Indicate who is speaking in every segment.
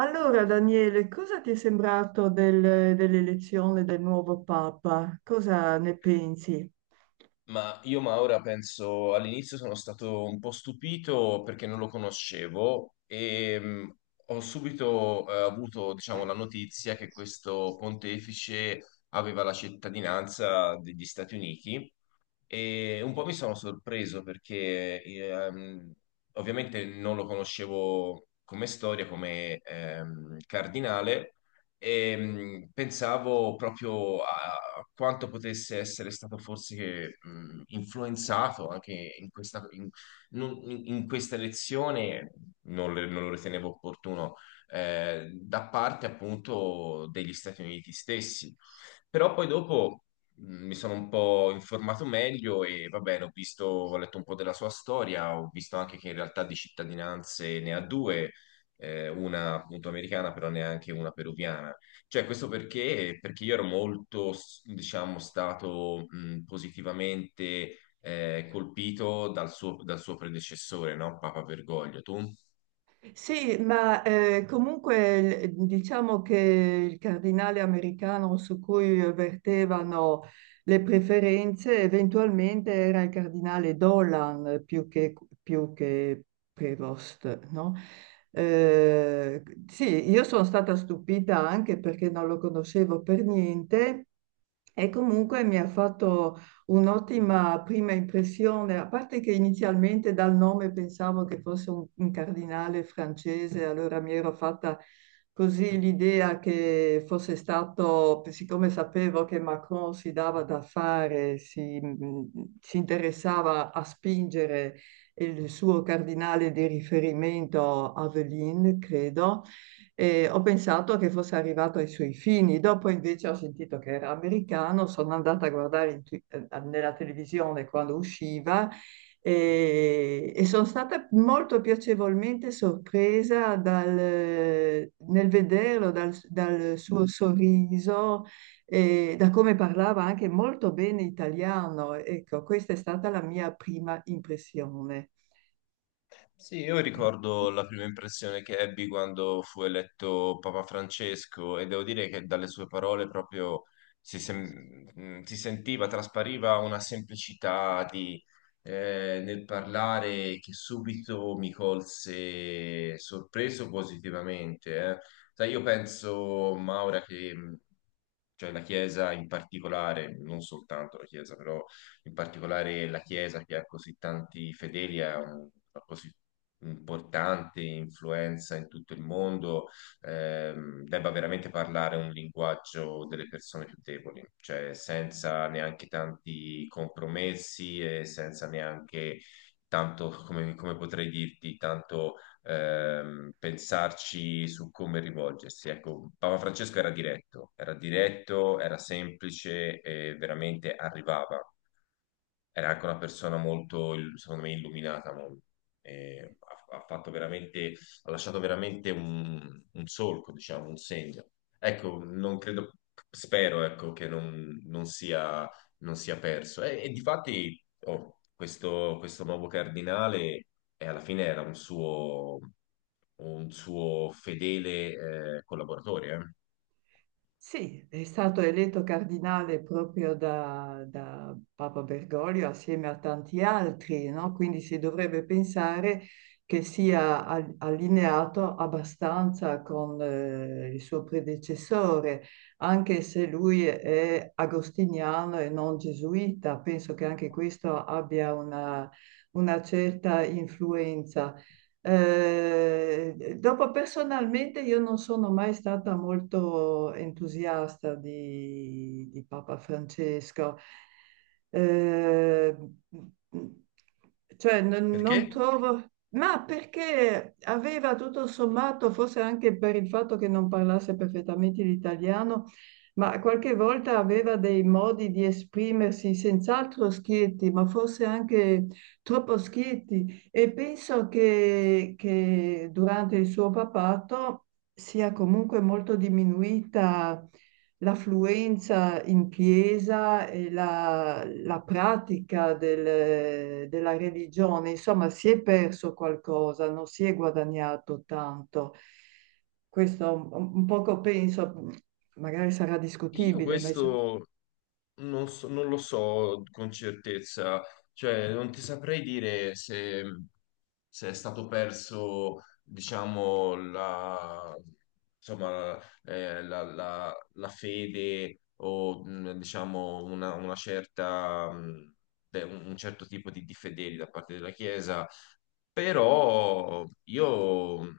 Speaker 1: Allora, Daniele, cosa ti è sembrato dell'elezione del nuovo Papa? Cosa ne pensi?
Speaker 2: Ma io Maura penso all'inizio sono stato un po' stupito perché non lo conoscevo e ho subito avuto, diciamo, la notizia che questo pontefice aveva la cittadinanza degli Stati Uniti e un po' mi sono sorpreso perché ovviamente non lo conoscevo come storia, come cardinale, e pensavo proprio a quanto potesse essere stato forse influenzato anche in questa, in, non- in- in questa elezione, non lo ritenevo opportuno, da parte appunto degli Stati Uniti stessi. Però poi dopo mi sono un po' informato meglio e va bene, ho visto, ho letto un po' della sua storia, ho visto anche che in realtà di cittadinanze ne ha due, una appunto americana, però neanche una peruviana. Cioè, questo perché? Perché io ero diciamo, stato positivamente colpito dal suo predecessore, no? Papa Bergoglio. Tu?
Speaker 1: Sì, ma comunque diciamo che il cardinale americano su cui vertevano le preferenze eventualmente era il cardinale Dolan più che Prevost, no? Eh, sì, io sono stata stupita anche perché non lo conoscevo per niente. E comunque mi ha fatto un'ottima prima impressione, a parte che inizialmente dal nome pensavo che fosse un cardinale francese, allora mi ero fatta così l'idea che fosse stato, siccome sapevo che Macron si dava da fare, si interessava a spingere il suo cardinale di riferimento, Aveline, credo, e ho pensato che fosse arrivato ai suoi fini. Dopo invece ho sentito che era americano, sono andata a guardare in nella televisione quando usciva e sono stata molto piacevolmente sorpresa nel vederlo, dal suo sorriso e da come parlava anche molto bene italiano. Ecco, questa è stata la mia prima impressione.
Speaker 2: Sì, io ricordo la prima impressione che ebbi quando fu eletto Papa Francesco e devo dire che dalle sue parole proprio si sentiva, traspariva una semplicità di, nel parlare che subito mi colse sorpreso positivamente. Sai, io penso, Maura, che cioè la Chiesa in particolare, non soltanto la Chiesa, però in particolare la Chiesa che ha così tanti fedeli, una così importante influenza in tutto il mondo, debba veramente parlare un linguaggio delle persone più deboli, cioè senza neanche tanti compromessi e senza neanche tanto, come, come potrei dirti, tanto pensarci su come rivolgersi. Ecco, Papa Francesco era diretto, era diretto, era semplice e veramente arrivava. Era anche una persona molto, secondo me, illuminata. Mo- e ha fatto veramente, ha lasciato veramente un solco, diciamo, un segno. Ecco, non credo, spero, ecco, che non, non sia, non sia perso. E difatti, oh, questo nuovo cardinale e alla fine era un suo fedele collaboratore.
Speaker 1: Sì, è stato eletto cardinale proprio da Papa Bergoglio assieme a tanti altri, no? Quindi si dovrebbe pensare che sia allineato abbastanza con il suo predecessore, anche se lui è agostiniano e non gesuita. Penso che anche questo abbia una certa influenza. Dopo personalmente io non sono mai stata molto entusiasta di Papa Francesco. Eh, cioè non
Speaker 2: Perché
Speaker 1: trovo, ma perché aveva tutto sommato, forse anche per il fatto che non parlasse perfettamente l'italiano, ma qualche volta aveva dei modi di esprimersi senz'altro schietti, ma forse anche troppo schietti. E penso che durante il suo papato sia comunque molto diminuita l'affluenza in chiesa e la pratica della religione. Insomma, si è perso qualcosa, non si è guadagnato tanto. Questo un poco penso, magari sarà
Speaker 2: io
Speaker 1: discutibile, ma insomma,
Speaker 2: questo non lo so con certezza, cioè non ti saprei dire se, se è stato perso, diciamo, la, insomma, la fede o diciamo una certa, un certo tipo di fedeli da parte della Chiesa però io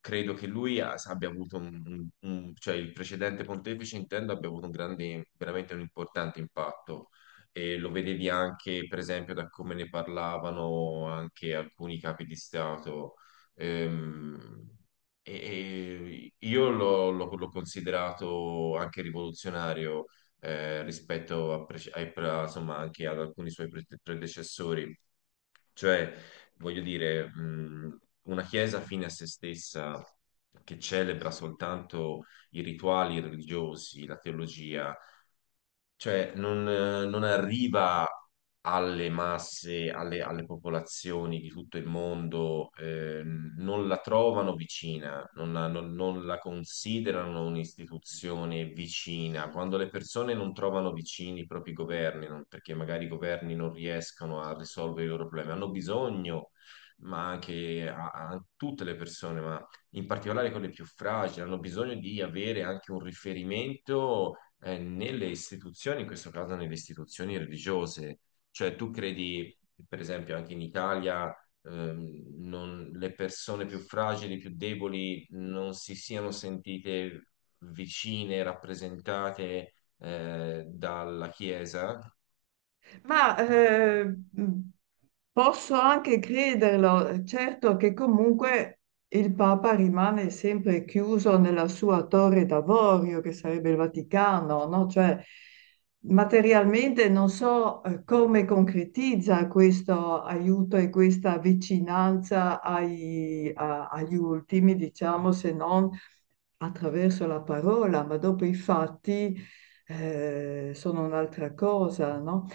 Speaker 2: credo che abbia avuto cioè il precedente pontefice intendo abbia avuto un grande, veramente un importante impatto e lo vedevi anche per esempio da come ne parlavano anche alcuni capi di Stato, Ehm, e, e io l'ho considerato anche rivoluzionario rispetto a, prece- ai- pra- insomma, anche ad alcuni suoi predecessori, cioè, voglio dire, una chiesa fine a se stessa che celebra soltanto i rituali religiosi, la teologia, cioè non, non arriva alle masse, alle popolazioni di tutto il mondo, non la trovano vicina, non la considerano un'istituzione vicina. Quando le persone non trovano vicini i propri governi, perché magari i governi non riescono a risolvere i loro problemi, hanno bisogno, ma anche a tutte le persone, in particolare quelle più fragili, hanno bisogno di avere anche un riferimento nelle istituzioni, in questo caso nelle istituzioni religiose. Cioè, tu credi, per esempio, anche in Italia, le persone più fragili, più deboli, non si siano sentite vicine, rappresentate dalla Chiesa?
Speaker 1: ma posso anche crederlo, certo che comunque il Papa rimane sempre chiuso nella sua torre d'avorio, che sarebbe il Vaticano, no? Cioè, materialmente non so come concretizza questo aiuto e questa vicinanza agli ultimi, diciamo, se non attraverso la parola, ma dopo i fatti sono un'altra cosa, no?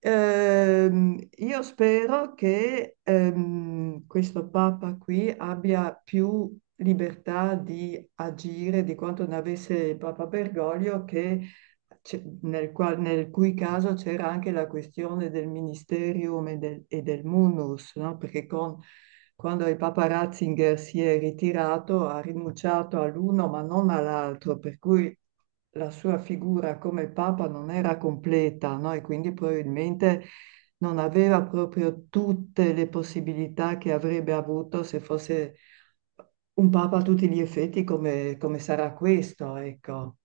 Speaker 1: Io spero che questo Papa qui abbia più libertà di agire di quanto ne avesse il Papa Bergoglio, che, c'è- nel, qual- nel cui caso c'era anche la questione del ministerium e del munus, no? Quando il Papa Ratzinger si è ritirato ha rinunciato all'uno ma non all'altro, per cui la sua figura come papa non era completa, no? E quindi probabilmente non aveva proprio tutte le possibilità che avrebbe avuto se fosse un papa a tutti gli effetti come, come sarà questo, ecco.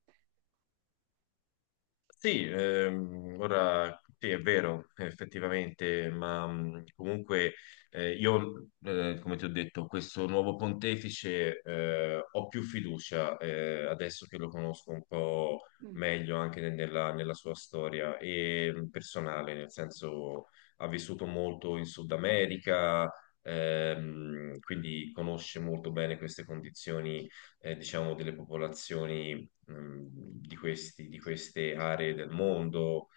Speaker 2: Sì, ora sì, è vero, effettivamente, ma comunque io, come ti ho detto, questo nuovo pontefice ho più fiducia adesso che lo conosco un po' meglio anche nella sua storia e personale, nel senso ha vissuto molto in Sud America, quindi conosce molto bene queste condizioni, diciamo, delle popolazioni di queste aree del mondo.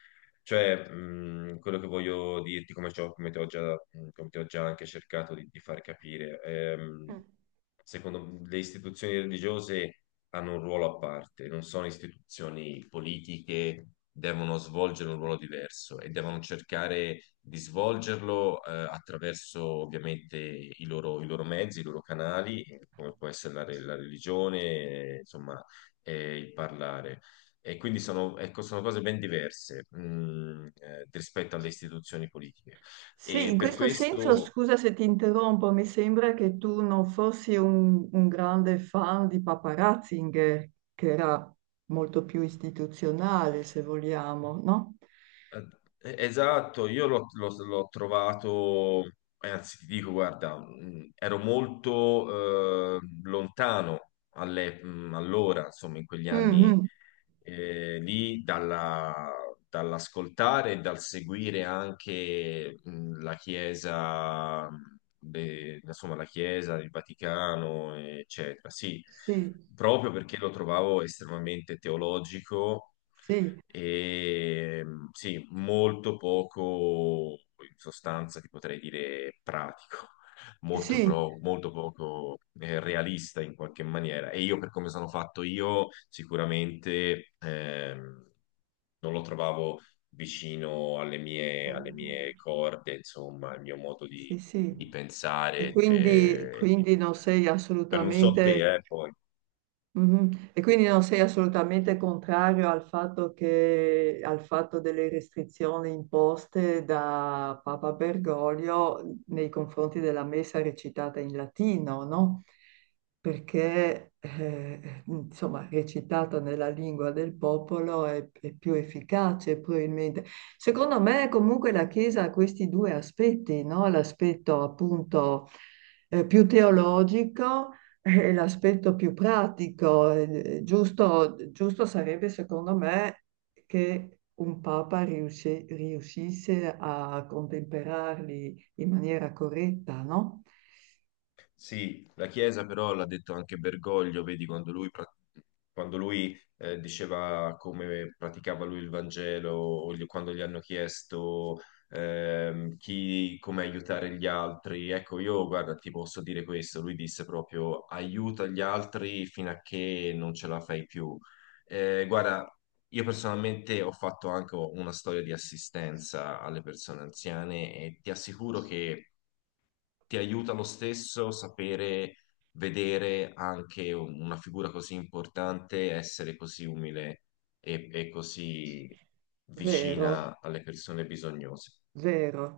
Speaker 2: Cioè, quello che voglio dirti, come ti ho già, come ti ho già anche cercato di far capire, secondo le istituzioni religiose hanno un ruolo a parte, non sono istituzioni politiche, devono svolgere un ruolo diverso e devono cercare di svolgerlo attraverso ovviamente i loro mezzi, i loro canali, come può essere la, la religione, insomma, il parlare. E quindi sono, ecco, sono cose ben diverse, mm, rispetto alle istituzioni politiche.
Speaker 1: Sì,
Speaker 2: E
Speaker 1: in
Speaker 2: per
Speaker 1: questo senso,
Speaker 2: questo
Speaker 1: scusa se ti interrompo, mi sembra che tu non fossi un grande fan di Papa Ratzinger, che era molto più istituzionale, se vogliamo, no?
Speaker 2: Eh, esatto, io l'ho trovato, anzi ti dico, guarda, ero molto lontano allora, insomma, in quegli anni
Speaker 1: Mhm.
Speaker 2: eh, lì, dalla- dall'ascoltare e dal seguire anche la Chiesa, insomma, la Chiesa, il Vaticano, eccetera. Sì,
Speaker 1: Sì,
Speaker 2: proprio perché lo trovavo estremamente teologico
Speaker 1: sì,
Speaker 2: e sì, molto poco, in sostanza ti potrei dire pratico, molto,
Speaker 1: sì.
Speaker 2: molto poco realista in qualche maniera. E io, per come sono fatto io, sicuramente non lo trovavo vicino alle
Speaker 1: Mm.
Speaker 2: mie corde, insomma, al mio modo
Speaker 1: Sì, sì,
Speaker 2: di pensare,
Speaker 1: quindi non sei
Speaker 2: per non so te,
Speaker 1: assolutamente,
Speaker 2: poi.
Speaker 1: mhm. E quindi non sei assolutamente contrario al fatto al fatto delle restrizioni imposte da Papa Bergoglio nei confronti della messa recitata in latino, no? Perché, insomma, recitata nella lingua del popolo è più efficace, probabilmente. Secondo me, comunque, la Chiesa ha questi due aspetti, no? L'aspetto appunto più teologico è l'aspetto più pratico. Giusto, giusto sarebbe, secondo me, che un Papa riuscisse a contemperarli in maniera corretta, no?
Speaker 2: Sì, la Chiesa però l'ha detto anche Bergoglio, vedi, quando lui, diceva come praticava lui il Vangelo, quando gli hanno chiesto come aiutare gli altri, ecco, io guarda, ti posso dire questo, lui disse proprio aiuta gli altri fino a che non ce la fai più. Guarda, io personalmente ho fatto anche una storia di assistenza alle persone anziane e ti assicuro che ti aiuta lo stesso sapere vedere anche una figura così importante, essere così umile e così
Speaker 1: Vero,
Speaker 2: vicina alle persone bisognose.
Speaker 1: vero.